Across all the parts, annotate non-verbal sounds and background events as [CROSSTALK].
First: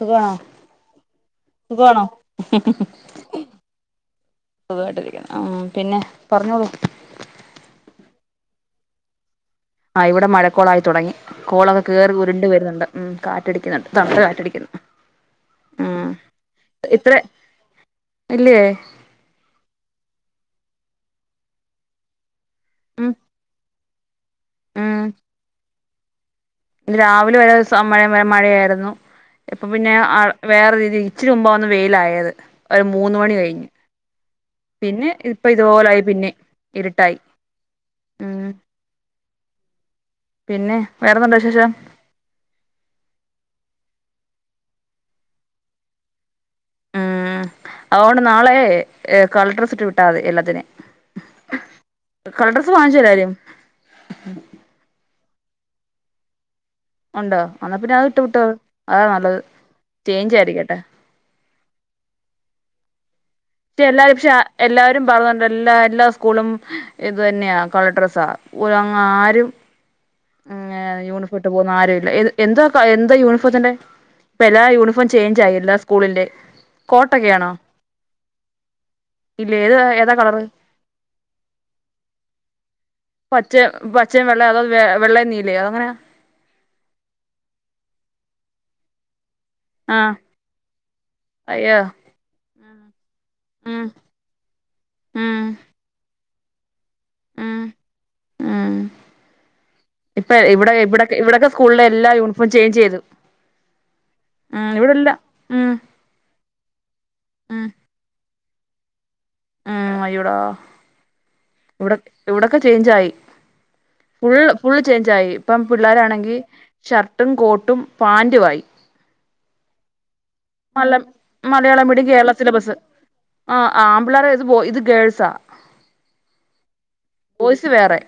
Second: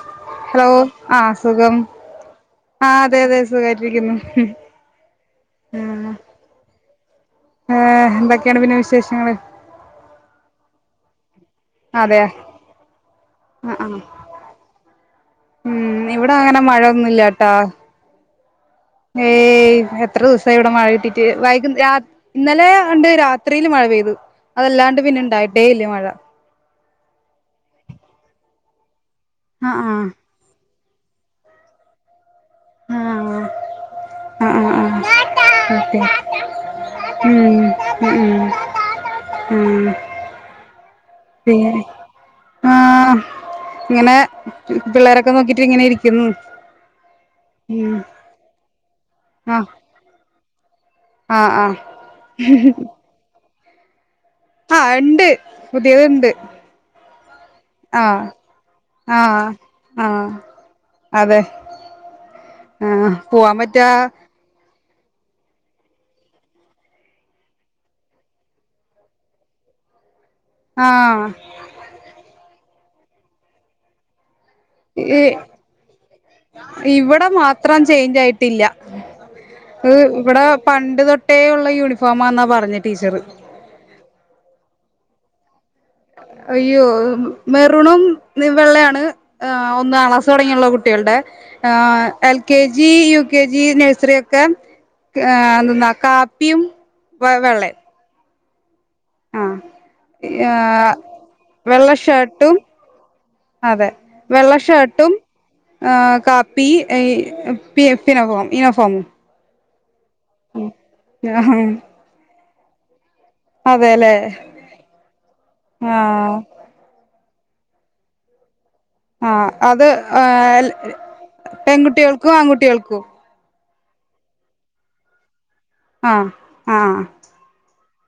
സുഖാണോ ഹലോ ആഹ് സുഖം സുഖാണോ ആ അതെ അതെ സുഖായിട്ടിരിക്കുന്നു. സുഖായിട്ടിരിക്ക്ണു ഉം പിന്നെ പറഞ്ഞോളൂ. ഏഹ് എന്തൊക്കെയാണ് പിന്നെ വിശേഷങ്ങള്. ആ ഇവിടെ മഴക്കോളായി തുടങ്ങി കോള് കേറി അതെയ ഉരുണ്ട് വരുന്നുണ്ട് ഉം ആഹ് കാറ്റടിക്കുന്നുണ്ട് ആഹ് തണുത്ത കാറ്റടിക്കുന്നു. ഉം ഇവിടെ അങ്ങനെ മഴയൊന്നുല്ലാട്ടാ ഇല്ല്യേ. ഏയ് എത്ര ദിവസായി ഇവിടെ മഴ കിട്ടീട്ട് വൈകു രാത് ഇന്നലെ ആണ്ട് ഉം രാത്രിയില് മഴ പെയ്തു അതല്ലാണ്ട് പിന്നെ ഇണ്ടായിട്ടേ ഇല്ല മഴ. ഇ രാവിലെ വരെ ദിവസ മഴ മഴയായിരുന്നു ഇപ്പൊ പിന്നെ ആഹ് ആ വേറെ രീതി ഇച്ചിരി മുമ്പൊന്നാ വെയിലായത് ഒരു മൂന്ന് മണി ആഹ് കഴിഞ്ഞ്. ആഹ് ആഹ് ആഹ് പിന്നെ ആഹ് ഇപ്പ ഓക്കെ ഇതുപോലായി പിന്നെ ഇരുട്ടായി ഉം ഉം. ഉം പിന്നെ വേറെന്തുണ്ട് വിശേഷം പിന്നെ ആഹ് ഇങ്ങനെ പിള്ളേരൊക്കെ നോക്കിട്ട് ഇങ്ങനെ ഇരിക്കുന്നു. ആഹ് ഉം അഓണ്ട് നാളെ. ഏ കളർ ആഹ് ഡ്രസ്സ് ഇട്ട് വിട്ടാതി എല്ലാത്തിനും ആഹ് ആഹ് കളർ ഡ്രസ്സ് വാങ്ങിച്ചല്ലാരും. ആഹ് ണ്ട് പുതിയത്ണ്ട്. ഉണ്ടോ എന്നാ പിന്നെ അത് ഇട്ട് ആഹ് വിട്ടോ അതാ നല്ലത് ആഹ് ആഹ് ചേഞ്ച് ആയിരിക്കട്ടെ. അതെ ആഹ് പോവാൻ പറ്റ് ക്ഷെ എല്ലാരും പക്ഷെ എല്ലാരും പറഞ്ഞണ്ട് എല്ലാ എല്ലാ സ്കൂളും. ഇത് തന്നെയാ കളർ ഡ്രസ്സ ആരും. ഏഹ് ആഹ് യൂണിഫോർം ഇട്ട് പോന്ന ആരും ഇല്ല എന്തോ എന്താ യൂണിഫോർത്തിന്റെ. ഇപ്പ എല്ലാ യൂണിഫോം ഈ ചേഞ്ച് ആയി എല്ലാ സ്കൂളിന്റെ ഇവിടെ കോട്ടക്കൊണോ. മാത്രം ത് ഇവിടെ പണ്ട് തൊട്ടേ ഉള്ള യൂണിഫോമാന്നാ പറഞ്ഞെ ടീച്ചർ. റ്റ പച്ചയും വെള്ള അത് വെ വെള്ളേം നീലേയോ എങ്ങനെയാ? അയ്യോ മെറുണും വെള്ളയാണ്. ആഹ് ഒന്നാം ക്ലാസ് തുടങ്ങിയുള്ള കുട്ടികൾടേ അയ്യോ ഏഹ് L K G U K G ഉം നഴ്സറി ഒക്കെ ഉം ഏഹ് എന്തെന്നാ കാപ്പിയും വ ഉം വെള്ളയും. ഉം ആഹ് ഇപ്പ ഇവിടെ ഏഹ് ഇവിടെ ഇവിടെക്കെ സ്കൂളില വെള്ള എല്ല യൂണിഫോം ഷർട്ടും ചേഞ്ച്യ്തു. അതെ വെള്ള ഷർട്ടും ഉം ഏഹ് കാപ്പി ഉം പി പിനഫോം യൂനി ഫോം. ഉം അയ്യൊടാ. ഉം യാ ഹേ ഇവിടെക്കെ ചേഞ്ചയി അതെല്ലേ ഫുൾ ഫുൾ ചേഞ്ച് ആയി ഇപ്പം ആഹ് പിള്ളേരാണെങ്കി. ഷർട്ടും കോട്ടും പാന്റു ആയി. ആഹ് അത് ഏഹ് മല മലയാളം മീഡിയം കേരള പെൺകുട്ടികൾക്കും സിലബസ് ആൺകുട്ടികൾക്കും. ആഹ് ആമ്പിള്ളേർ ഇത് ഇത് ഗേൾസാ. ആഹ് ആഹ് ബോയ്സ് വേറെ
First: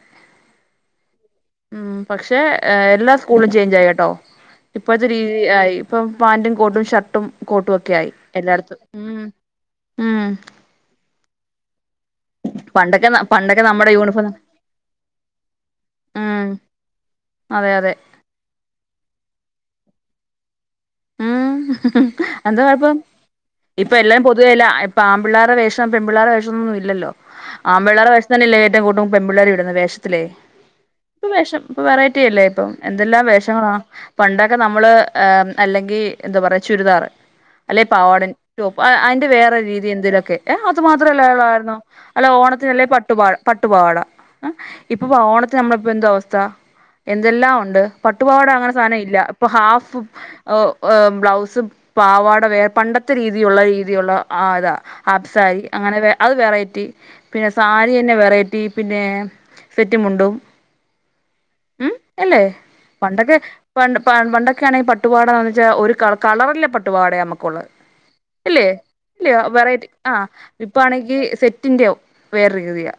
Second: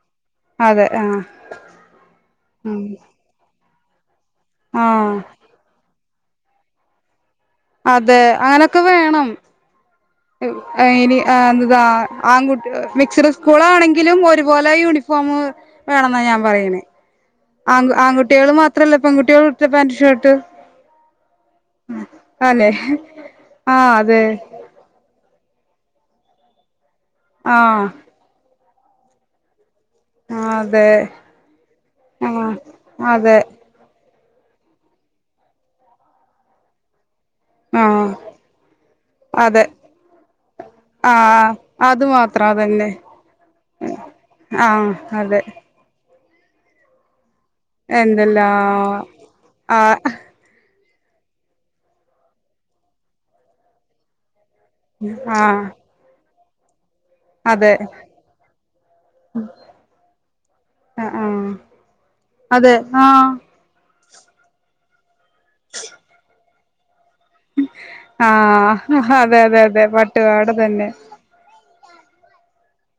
അതെ ആഹ് ഉം പക്ഷെ ഉം എല്ലാ സ് കൂളും ചേഞ്ച് ആയി കേട്ടോ ഇപ്പോഴത്തെ ആഹ് രീതി ആയി ഇപ്പ പാന്റും കോട്ടും ഷർട്ടും കോട്ടു ഒക്കെ ആയി അതെ എല്ലായിടത്തും ഉം ഉം ആയ് ഇനി ആ എന്തതാ ആൺകുട്ടികൾ പണ്ടൊക്കെ മിക്സ്ഡ് പണ്ടൊക്കെ നമ്മുടെ സ്കൂളാണെങ്കിലും യൂണിഫോം ഒരുപോലെ യൂണിഫോം വേണെന്നാ ഞാൻ ഉം പറയണേ അതെ ആൺ അതെ ആൺകുട്ടികൾ മാത്രല്ല പെൺകുട്ടികൾ ഇടട്ടെ പാന്റ് ഷർട്ട് ഉം എന്താ അല്ലെ കുഴപ്പം ആഹ് ഇപ്പ എല്ലാം അതെ പൊതുവല്ല ഇപ്പ ആമ്പിള്ളേർ വേഷം പെ മിള്ളേരു വേഷം ഒന്നും ഇല്ലല്ലോ ആഹ് ആമ്പിള്ളേർ വേഷ് തന്നല്ലേ ഏറ്റവും കൂട്ടും പെമ്പിള്ളെരി വിടുന്ന വേഷം ത്തിലെ ആഹ് അതെ ഇപ്പ വെഷ വെറൈറ്റില്ലേ ആഹ് ഇപ്പൊ എന്തെല്ലാം അതെ വേഷങ്ങളാ പണ്ടൊക്കെ നമ്മള് അല്ലെങ്കി എന്താ പറയാ ചുരിദാറ് അല്ലെ ആഹ് പവാട ടോപ്പ് അതിന്റെ വേറെ അതെ രീതി എന്തിനാക്കെ ഏ അത് മാത്രമല്ലള്ള ആഹ് കാരണം അത് മാത്രം ഓണത്തിലെ അല്ലെ അതന്നെ പട്ടു- ട്ടുപാവാ പട്ടുപാവാട ആഹ് ഇപ്പൊ അതെ പോഓണത്തി നമ്മളിപ്പോ എന്തോ അവസ്ഥ എന്തെല്ലാം ഉണ്ട് എന്തെല്ലാ പട്ടുപാവാട അങ്ങനെ സാധനം ഇല്ല ഇപ്പൊ ഹാഫ് ആഹ് ബ്ലൗസ് പാവാട വേർ പണ്ടത്തെ രീതിയുള്ള രീതിയുള്ള ആ ഇതാ ആഫ്സാരി ആഹ് അങ്ങനെ അത് വെറൈറ്റി പിന്നെ അതെ സാരി തന്നെ വെറൈറ്റി പിന്നെ സെറ്റ് മുണ്ടും ആഹ് ഉം എല്ലേ? അതെ ആഹ് പണ്ടക്കെ പ പണ്ടൊക്കെ ആണെങ്കി പട്ടുപാവാട വാങ്ങിച്ചാ ഒരു കളറിലെ പട്ടുപാട നമുക്ക് ഒള്ളത് ഇല്ലേ? ആഹ് ഇല്ലേ അതെ അതെ അതെ വെറെറ്റി ആഹ് പട്ടുപാവാട തന്നെ ഇപ്പയാണെങ്കി സെറ്റ് റ്റിന്റെയൊ വേറൊരു രീതിയ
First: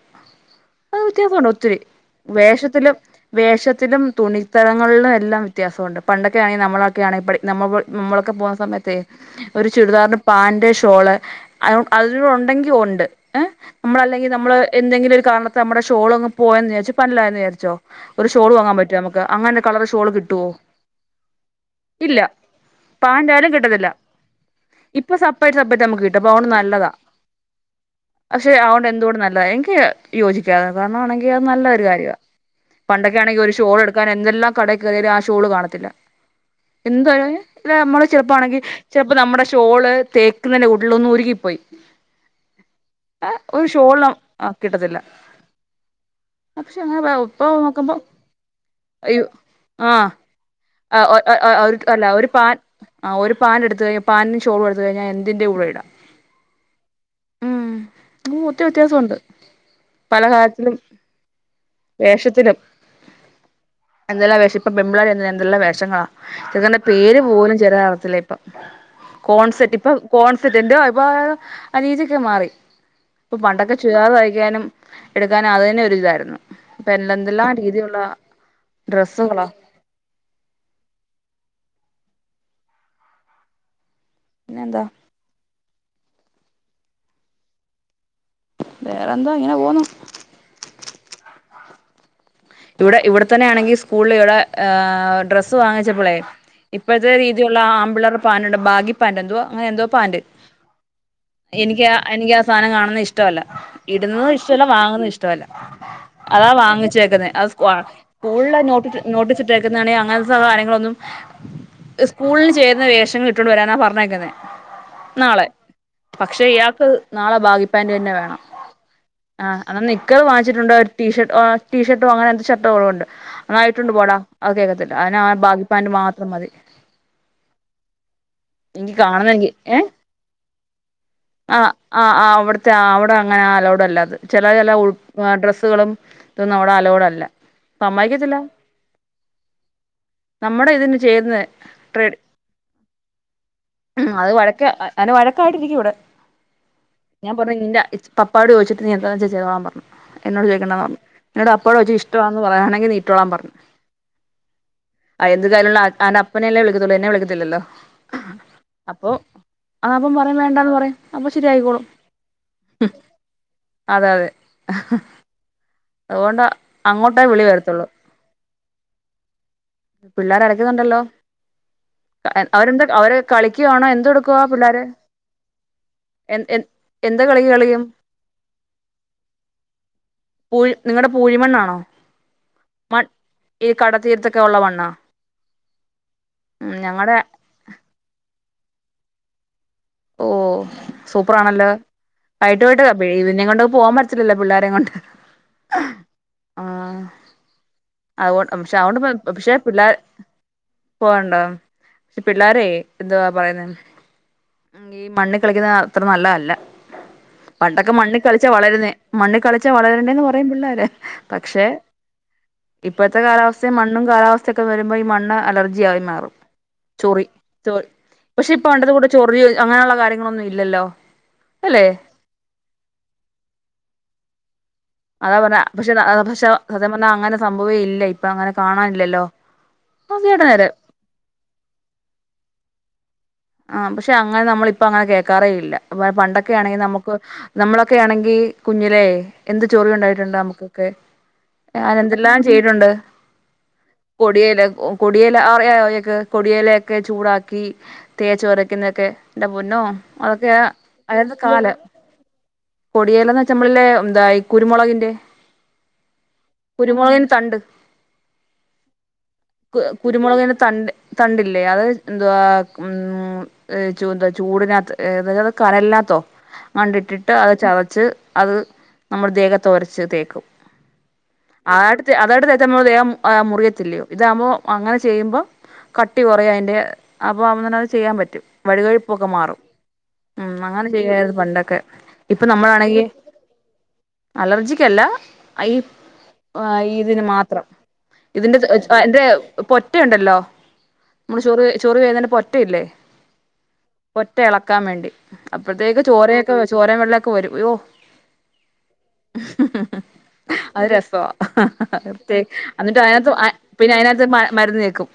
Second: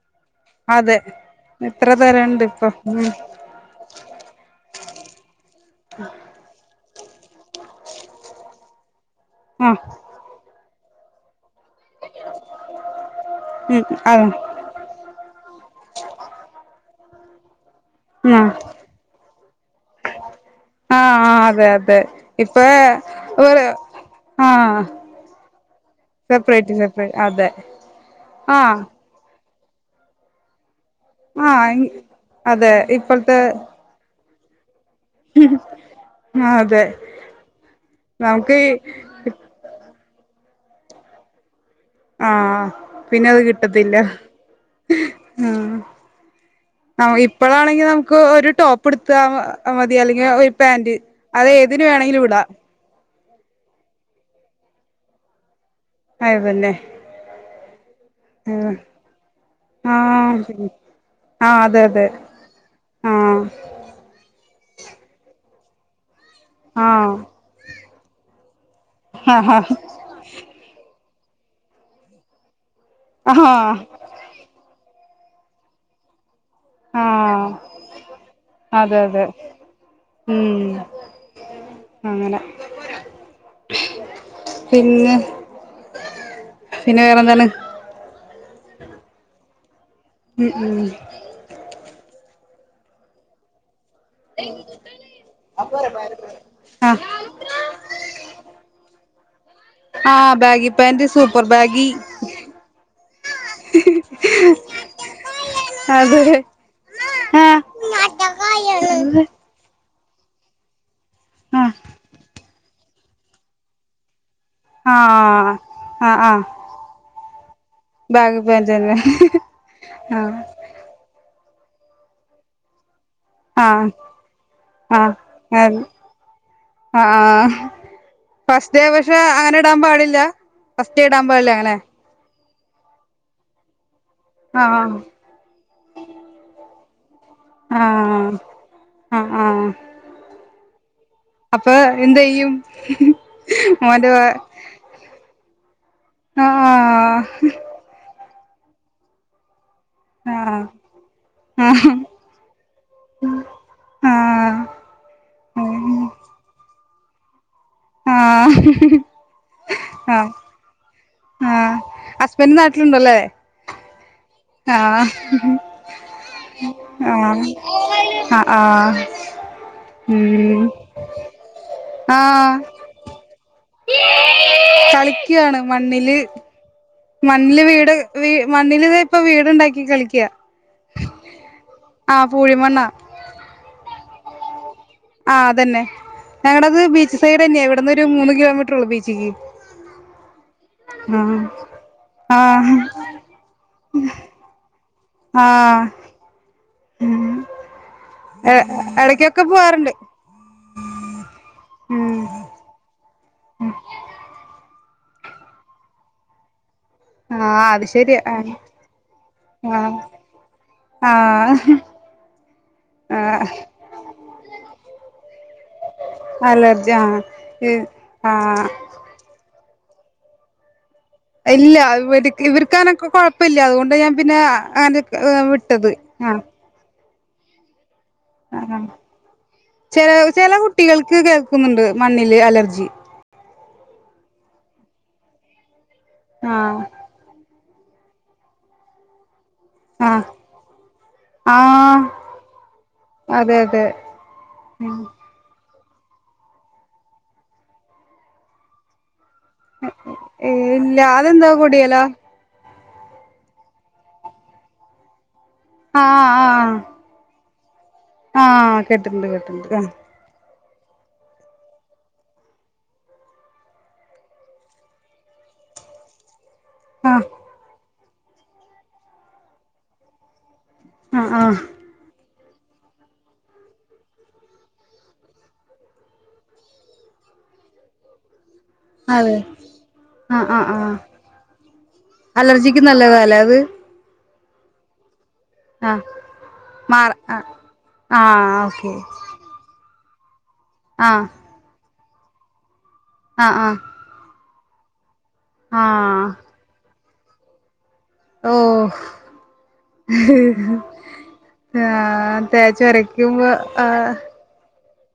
ആ അതെ വ്യത്യാസവുണ്ട് ഒത്തിരി എത്ര തരണ്ട് ഇപ്പൊ വേഷത്തിലും ഉം വേഷത്തിലും തുണിത്തരങ്ങളിലും എല്ലാം വ്യത്യാസമുണ്ട് പണ്ടൊക്കെ ആണെങ്കി നമ്മളൊക്കെയാണെങ്കി നമ്മ നമ്മളൊക്കെ പോകുന്ന സമയത്തെ ഒരു ആഹ് ചുരിദാറിന് പാന്റ്, ഷോള് അതിന്റെ കൂടെ ഒണ്ടെങ്കി ഒണ്ട് ഏഹ് ഉം നമ്മളല്ലെങ്കി ആഹ് നമ്മള് എന്തെങ്കിലൊരു കാരണത്ത നമ്മടെ ഷോളങ് പോയന്ന് വിചാരിച്ചൊ പന്നലായെന്ന് വിചാരിച്ചോ ഒരു ഷോൾ ആഹ് വാങ്ങാൻ പറ്റോ നമക്ക് ക്ക് അങ്ങനൊരു കളർ ഷോൾ കിട്ടുവോ? ആഹ് അതെ അതെ ഇല്ല ഇപ്പഴെ പാന്റ് ആയാലും ഒരു കിട്ടത്തില്ല ആഹ് ഇപ്പൊ സെപ്പറേറ്റ് സെപ്പറേറ്റ് നമുക്ക് കിട്ടും അപ്പൊ അതുകൊണ്ട് സെപ്പ്രേറ്റ് നല്ലതാ സെപ്പ്രേറ്റ് അതെ പക്ഷെ അതു ആഹ് കൊണ്ട് എന്തുകൊണ്ടും നല്ലതാ എനിക്ക് യോജിക്കാന് കാരണവാണെങ്കി അത് നല്ലൊരു ആഹ് കാര്യവാ അതെ പണ്ടക്കെ ഇപ്പോഴത്തെ ആണെങ്കിൽ ഒരു ഷോളെടുക്കാൻ എന്തെല്ലാം കടേ കേറിയാലും ആ ഷോള് കാണത്തില്ല ആഹ് അതെ എന്തായാലും ഇല്ല നമ്മള് നമുക്ക് ചെറുപ്പാണെങ്കി ചെലപ്പോ നമ്മുടെ ഇഷ്ട ഷോള് തേക്കുന്നന്റെ കൂട്ടിലൊന്ന് ഉരുകിപ്പോയി ആഹ് പിന്നെ ആഹ് അത് ഒരു കിട്ടത്തില്ല ഷോൾ കിട്ടത്തില്ല ആഹ് പക്ഷെ അങ്ങനെ ആഹ് ഇപ്പോ ഇപ്പോഴാണെങ്കി നോക്കുമ്പം നമുക്ക് ഒരു ടോപ്പ് എടുത്താ അയ്യോ! മതി ആഹ് അല്ലെങ്കിൽ ഒരു പാന്റ് അത് ആഹ് ഒരു ഏതിന് അല്ല വേണമെങ്കിലും ഒരു ഇടാം പാൻ ആ ഒരു പാൻഡ് എടുത്ത് കഴിഞ്ഞാൽ പാന്റും ഷോളും എടുത്ത് കഴിഞ്ഞാൽ എന്തിന്റെ കൂടെയിടാം അത് തന്നെ ഉം ഒത്തിരി പിന്നെ വ്യത്യാസമുണ്ട് പല ആഹ് കാര്യത്തിലും ആഹ് അതെ അതെ വേഷത്തിലും ആഹ് എന്തെല്ലാം വേഷം ഇപ്പൊ പെംപിള്ളാർ തന്നെ എന്തെല്ലാം വേഷങ്ങളാ ചെലതിന്റെ ആഹ് പേര് പോലും ചെലര് അറിയത്തില്ല ഇപ്പൊ കോൺസെറ്റ് ഇപ്പൊ ആഹ് കോൺസെപ്റ്റോ എന്റോ അഭിപ്രായം ആ രീതിയൊക്കെ മാറി ഇപ്പൊ പണ്ടൊക്കെ ആഹ് ചുരിദാർ തയ്ക്കാനും എടുക്കാനും അത് തന്നെ ഒരു ഇതായിരുന്നു. ഇപ്പ ആഹ് എന്തെല്ലാം രീതികളാ അതെ അതെ ഡ്രസ്സുകളാ ഉം അങ്ങനെ പിന്നെന്താ പിന്നെ? പിന്നെ വേറെന്താണ്? വേറെ എന്താ ഇങ്ങനെ പോവുന്നു ഉം ഉം ഇവിടെ ഇവിടെത്തന്നെയാണെങ്കിൽ സ്കൂളിൽ ഇവിടെ ഏഹ് ഡ്രസ്സ് വാങ്ങിച്ചപ്പളെ ആ ഇപ്പഴത്തെ രീതി യുള്ള ആ ആംമ്പിള്ളാര്‌ടെ പാൻ്റുണ്ട് ബാഗി പാന്റ് എന്തുവ? അങ്ങനെന്തോ ആ പാന്റ്? ബാഗി പാന്റ് സുപ്പർ എനിക്ക് ആ എനിക്ക് ആ സാധനം കാണുന്നത് ഇഷ്ടവല്ല ഇടുന്നതും ഇഷ്ടവല്ല വാങ്ങുന്നതും ഇഷ്ടമല്ല അതെ അതാ വാങ്ങിച്ചേക്കുന്നേ അത് സ്കൂൾ ആ സ്കൂളിലെ നോട്ടീസ് നോട്ടീസ് ഇട്ടേക്കുന്നെ ആണെ ഈ അങ്ങനത്തെ കാര്യങ്ങളൊന്നും സ്കൂളിന് ചേരുന്ന വേഷങ്ങൾ ഇട്ടോണ്ട് വരാന പറഞ്ഞേക്കുന്നെ ആഹ ആഹ് പക്ഷെ ഇയാൾക്ക് നാളെ ബാഗിപ്പാന്റ് തന്നെ വേണം ബാഗി പാന്റ് തന്നെ ആഹ് എന്നാ ആ നിക്കർ വാങ്ങിച്ചിട്ടുണ്ട് ടീ ഷർ്ട്ട് ഏഹ് ടീ ഷർട്ടും അങ്ങനെ എന്തു ഷർട്ടുകളോ ഉണ്ട് എന്നാ ആ അത് ഇട്ടോണ്ട് പോടാ അത് കേൾക്കത്തില്ല അവന് ആ ബഗിപ്പാൻ്റ് മാത്രം മതി ആഹ് ഫസ്റ്റ് ഡേ എനിക്ക് പക്ഷെ കാണുന്ന എനിക്ക് അങ്ങനെ ഇടാൻ ഏഹ് പാടില്ല ഫസ്റ്റ് ഡേ ഇടാൻ പാടില്ല ആഹ് അങ്ങനെ ആഹ് ആഹ് അവിടുത്തെ അവിടെ അങ്ങനെ അലോഡ് അല്ലാത് ചില ആ ചില ഡ്രസ്സുകളും ഇതെന്നും അവിടെ അല അലോട് അല്ല ആ നമ്മതിക്കത്തില്ല ആ ആ നമ്മടെ ഇതിന് ചേരുന്ന അപ്പൊ എന്ത് ചെയ്യും ഉം മോന്റെ അത് വഴക്ക് അന് വഴക്കായിട്ടിരിക്കും ഇവിടെ ഞാൻ ആഹ് പറഞ്ഞു നിന്റെ പപ്പാട് ചോദിച്ചിട്ട് നീ എന്താ വച്ചാ ചെയ്തോളാ പറഞ്ഞ് എന്നോട് ആഹ് ചോദിക്കണ്ട പറഞ്ഞു എന്നോട് അപ് എപ്പോളാ ആഹ് വച്ചി ഇഷ്ടവാന്ന് പറയാണെങ്കിൽ നീട്ടോളം പറഞ്ഞു ആഹ് ആഹ് എന്ത് കാര്യമുള്ള ആൻ ആൻ്റെ അപ്പനെന്നല്ലേ വിളിക്കതൊള്ളൂ എന്നെ വിളിക്കത്തില്ലല്ലോ ആഹ് ആഹ് അപ്പൊ അവൻ ആഹ് പറയും വേണ്ടാന്ന് പറയും അപ്പൊ ആഹ് ശരിയായിക്കോളും ഹസ്ബൻഡ് നാട്ടിലുണ്ടല്ലേ അതെ അതെ ആഹ് അതുകൊണ്ട് അങ്ങോട്ടേ വിളി ആഹ് വരത്തുള്ളൂ ആഹ് ആഹ് പിള്ളോര് ഉം അരക്കുന്നുണ്ടല്ലോ ആഹ് അവരെന്താ അവര് കളിക്കുവാണോ എന്ത് എടുക്കുവാ പിള്ളോര് കളിക്കാണ് മണ്ണില് ഏഹ് മണ്ണില് വീട് മണ്ണില് ഇപ്പം വീടുണ്ടാക്കി കളിക്കാ പൂഴി നിങ്ങളുടെ പൂഴിമണ്ണാണോ പൂഴിമണ്ണാ മൺ ഈ കടതീരത്തൊക്കെ ഉള്ള മണ്ണാ ആഹ് അതന്നെ ഉം ഞങ്ങളടത് ഞങ്ങടെ ബീച്ച് സൈഡ് തന്നെയാ ഇവിടന്ന് ഒരു മൂന്ന് കിലോമീറ്റർ ഉള്ളു ബീച്ചിക്ക് ഓ ആഹ് സൂപ്പറാണല്ലോ വൈകിട്ട് ആഹ് പോയിട്ട് ഇതിനെയും കൊണ്ട് പോവാൻ പറ്റില്ലല്ലോ പിള്ളാരെ കൊണ്ട് ആഹ് ആഹ് അയോണ്ട് എ പക്ഷെ അയോണ്ട് എടക്കൊക്കെ പക്ഷെ പിള്ളേ പോവാറുണ്ട് പോണ്ടോ ഉം പിള്ളോര് എന്തുവാ പറയുന്നേ ഈ മണ്ണ് കളിക്കുന്നത് അത്ര നല്ലതല്ല ആഹ് അത് പണ്ടൊക്കെ മണ്ണി ശരിയാ കളിച്ചാ ആഹ് വളരുന്നേ മണ്ണ് കളിച്ചാ ആഹ് വളരണ്ടേന്ന് പറയും പിള്ളേര് പക്ഷെ ആഹ് ഇപ്പോഴത്തെ ആഹ് കാലാവസ്ഥൽ മണ്ണും കാലാവസ്ഥയൊക്കെ വരുമ്പോ ഈ മണ്ണ് അലർജിയ ആയി മാറും ചോറി ഇ പക്ഷെ ഇപ്പൊ ഉണ്ടത് കൂടെ ചൊറിയ അങ്ങനെയുള്ള കാര്യങ്ങളൊന്നും ഇല്ലല്ലോ ഇല്ല അല്ലേ ഇവര്ക്ക് ഇവ രക്കാനൊക്കെ കൊഴപ്പല്ല അതുകൊണ്ട് ഞാൻ പിന്നെ അങ്ങനെ അതാ പറഞ്ഞേ വിട്ടത് പക്ഷെ ആഹ് പക്ഷെ സത്യം പറഞ്ഞാൽ അങ്ങനെ സംഭവേ ഇല്ലേ ആഹ് ചില കേട്ട ചില നേരെ കുട്ടികൾക്ക് കേൾക്കുന്നുണ്ട് മണ്ണില് അലർജി ആഹ് പക്ഷെ അങ്ങനെ നമ്മളിപ്പ അങ്ങനെ കേൾക്കാറേ ഇല്ല പണ്ടൊക്കെ ആണെങ്കിൽ ആഹ് നമുക്ക് നമ്മളൊക്കെ ആണെങ്കി കുഞ്ഞിലേ എന്ത് ചോറിയ ആഹ് ഉണ്ടായിട്ടുണ്ട് നമ്മുക്കൊക്കെ ഞാൻ ആഹ് എന്തെല്ലാം ചെയ്തുണ്ട് അതെ അതെ പോടിയല് ഒ ഉം കൊടിയ- അറിയ [UNINTELLIGIBLE] കൊടിയലേക്ക് ഒക്കെ ചൂടാക്കി തേച്ച് പോരക്കുന്നൊക്കെ എന്റെ പൊന്നോ അതൊക്കെയ ഇല്ല അ അതെന്താ കാല് കൊടിയലോ കൊടിയേല എന്ന് വെച്ചാ നമ്മള്ല്ലോ എന്താ ഈ കുരുമുളകിന്റെ ആഹ് കുരുമുളകിന്റെ തണ്ട് ആഹ് കെട്ടിണ്ട് കെട്ടിണ്ട് ആഹ് കുരുമുളകിന്റെ തണ്ട് തണ്ടില്ലേ അത് എന്തുവാ ഉം ചൂന്താ ചൂടിനകത്ത് ത് കനലിനകത്തോ ആഹ് കണ്ടിട്ടിട്ട് അത് ചതച്ച് അത് നമ്മുടെ ദേഹത്തോരച്ച് തേക്കും ആഹ് ആഹ് അതയിട്ട അതായിട്ടതേച്ച നമ്മൾ ദേഹം മുറിയത്തില്ലയോ ഇതാവുമ്പോ അങ്ങനെ ചെയ്യുമ്പോ കട്ടി കുറയ അതിൻ്റെ ഓ അങ്ങനെ അത് ചെയ്യാൻ പറ്റും വഴുവഴുപ്പൊക്കെ അതെ മാറും ആഹ് ഉം ആഹ് അങ്ങനെ ആഹ് ചെയ്യയിരുന്നു പണ്ടൊക്കെ ഇപ്പൊ അലർജിക്ക് നമ്മളാണെങ്കി നല്ലതാല്ലേ അത് അലർജിക്കല്ല ഈ ആഹ് മാറ ഇതിന് ആഹ് മാത്രം ആഹ് ഇതിന്റെ ഓക്കെ എന്റെ പൊറ്റ ഉണ്ടല്ലോ ആഹ് ചൊറി ചൊറി വേത പൊറ്റയില്ലേ ആഹ് ആഹ് പൊറ്റ ഇളക്കാൻ വേണ്ടി അപ്പത്തേക്ക് ആഹ് ചോരൊക്കെ ചോരേം വെള്ളമൊക്കെ വരും അയ്യോ ഓഹ് അത് രസവ പ്രത് ആഹ് തേച്ച് എന്നിട്ട് അതിനകത്ത് ഒരക്കുമ്പോ പിന്നെ ആഹ് അതിനകത്ത് മരുന്ന് തേക്കും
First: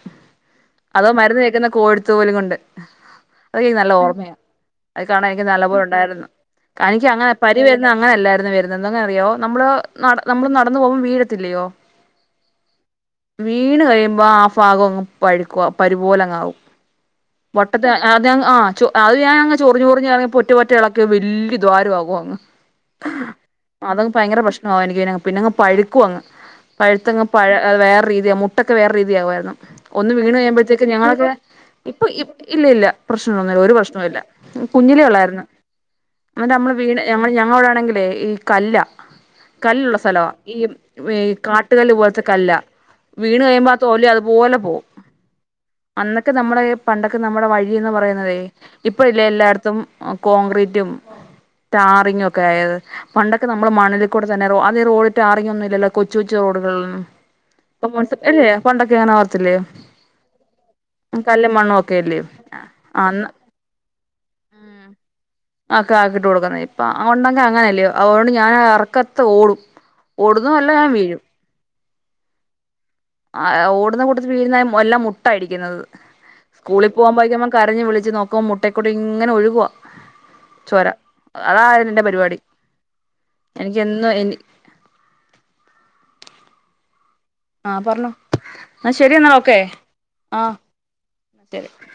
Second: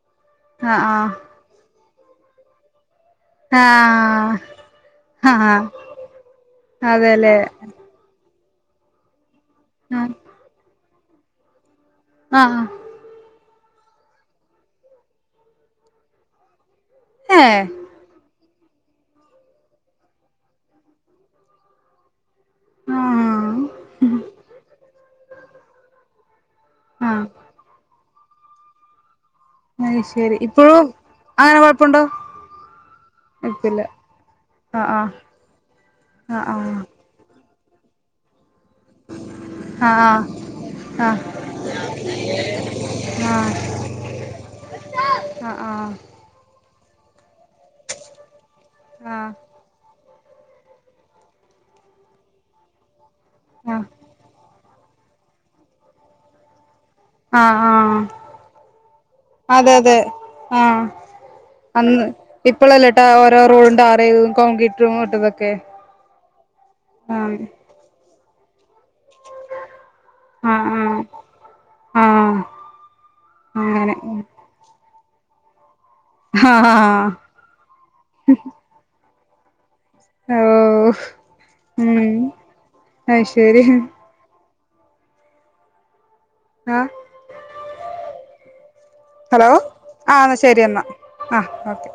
ആഹ് അതോ മരുന്ന് തേക്കുന്നത് കോഴി തൂവല് കൊണ്ട് എനിക്ക് നല്ല ഓർമ്മയാ ആഹ് അത് കാണാൻ എനിക്ക് ആഹ് ആഹ് നല്ലപോല ഉണ്ടായിരുന്നു എനിക്ക് അങ്ങനെ അതെല്ലേ പരുവരുന്നത് അങ്ങനെ അല്ലായിരുന്നു വര ണത് എന്തെന്ന അറിയോ നമ്മള് ആഹ് നട നമ്മള് നടന്നന്ന് പോകുമ്പോ വീഴത്തില്ലയോ ആഹ് ഹ വീണ് കഴിയുമ്പോ ആ ഭാഗംങ്ങ് പഴുക്കും പരുപോലങ്ങ് ആവും ഏഹ് മൊട്ട അതങ്ങ് ആ അത് ഞാനങ് ചൊറിഞ്ഞ് ചൊറിഞ്ഞ് പൊറ്റ പൊറ്റ ഇളക്ക് വല്യയ ദാരമാവും അങ്ങ് ആഹ് അതങ്ങ് ഭയങ്കര പ്രശ്നവും എനിക്ക് പിന്നെങ്ങ് പഴുക്കും അങ്ങ് പഴുത്തങ്ങ് ആഹ് പഴ വേറെ രീതിയ മുട്ടൊക്കെ വേറെ രീതിയാകുമായിരുന്നു അത് ഒന്ന് വീണ് ശരി ഇപ്പഴും കഴിയുമ്പോഴത്തേക്കും ഞങ്ങളൊക്കെ അങ്ങനെ കൊഴപ്പുണ്ടോ ഇപ്പൊ ഇ ഇല്ല ഇല്ല പ്രശ്നം ഒന്നുമില്ല ഒരു ഇപ്പല്ല പ്രശ്നല്ല ആഹ് കുഞ്ഞിലെള്ളായിരുന്നു ആഹ് എന്ന നമ്മള് വീട് ഞമ്മ ഞങ്ങവിടെ ആണെങ്കിലേ ഈ കല്ല ആഹ് കല്ലുള്ള ആഹ് സ്ഥലമാ ഈ ആഹ് ആഹ് ആഹ് ആഹ് ആഹ് കാട്ടുകല്ല് പോലത്തെ കല്ല വീണ് കഴിയുമ്പോ തൊലി അതുപോലെ ഓ ആഹ്ആഹ് ക്കെ നമ്മടെപണ്ടൊക്കെ നമ്മുടെ വഴിന്ന് പറയുന്നതെ ഇപ്പ ഇല്ലെ എല്ലായിടത്തും കോൺക്രീറ്റും ടാറിങ്ങും ഒക്കെ ആയത് പണ്ടൊക്കെ നമ്മള് ആഹ് മണിൽ കൂടെ തന്നെ അന്ന് റോഡ്ടാറിങ്ങ് ഒന്നു ഇല്ലല്ലോ കൊച്ചു കൊച്ചു റോഡുകളിൽ ഒന്നും ആഹ് ആഹ് ഇല്ലെ പണ്ടൊക്കെങ്ങനെ ഓർത്തില്ലേ അതെ അതെ ആഹ് കല്ല് അന്ന് ഇപ്പോഴല്ലേട്ടാ ഓരോ റോഡ് ടാറ് ചെയ്തതും കോൺക്രീറ്റ് ഇട്ടതൊക്കെ ഒക്കെ ആക്കിട്ട് കൊടുക്കുന്ന ഇപ്പ അ ആഹ് ഉണ്ടെങ്കി അങ്ങനെയല്ലോ അതുകൊണ്ട് ഞാൻ ഇറക്കത്തെ ഓടും ഓടുന്നല്ല ഞാൻ വീഴും അഹ് അഹ് അഹ് ആ ഓടുന്ന കൂട്ടത്തി വീഴുന്ന എല്ലാം മുട്ടായിടിക്കുന്നത് സ്കൂളിൽ ആഹ് പോകുമ്പോഴേക്കും നമ്മ കരഞ്ഞ് വിളിച്ച് നോക്കുമ്പോ മുട്ടേക്കൂടി ഇങ്ങനെ ഒഴുകുവാ ചോര ഓഹ് അതായിരുന്നു എന്റെ ഉം പരിപാടി അയ്ശരി എനിക്കും എന്നും ആഹ് ആഹ് പറഞ്ഞോ ആ ശെരി എന്നാ ഹലോ ഓക്കെ എന്നാ ആഹ് ശരി എന്നാ ആഹ് ശെരി ഓക്കെ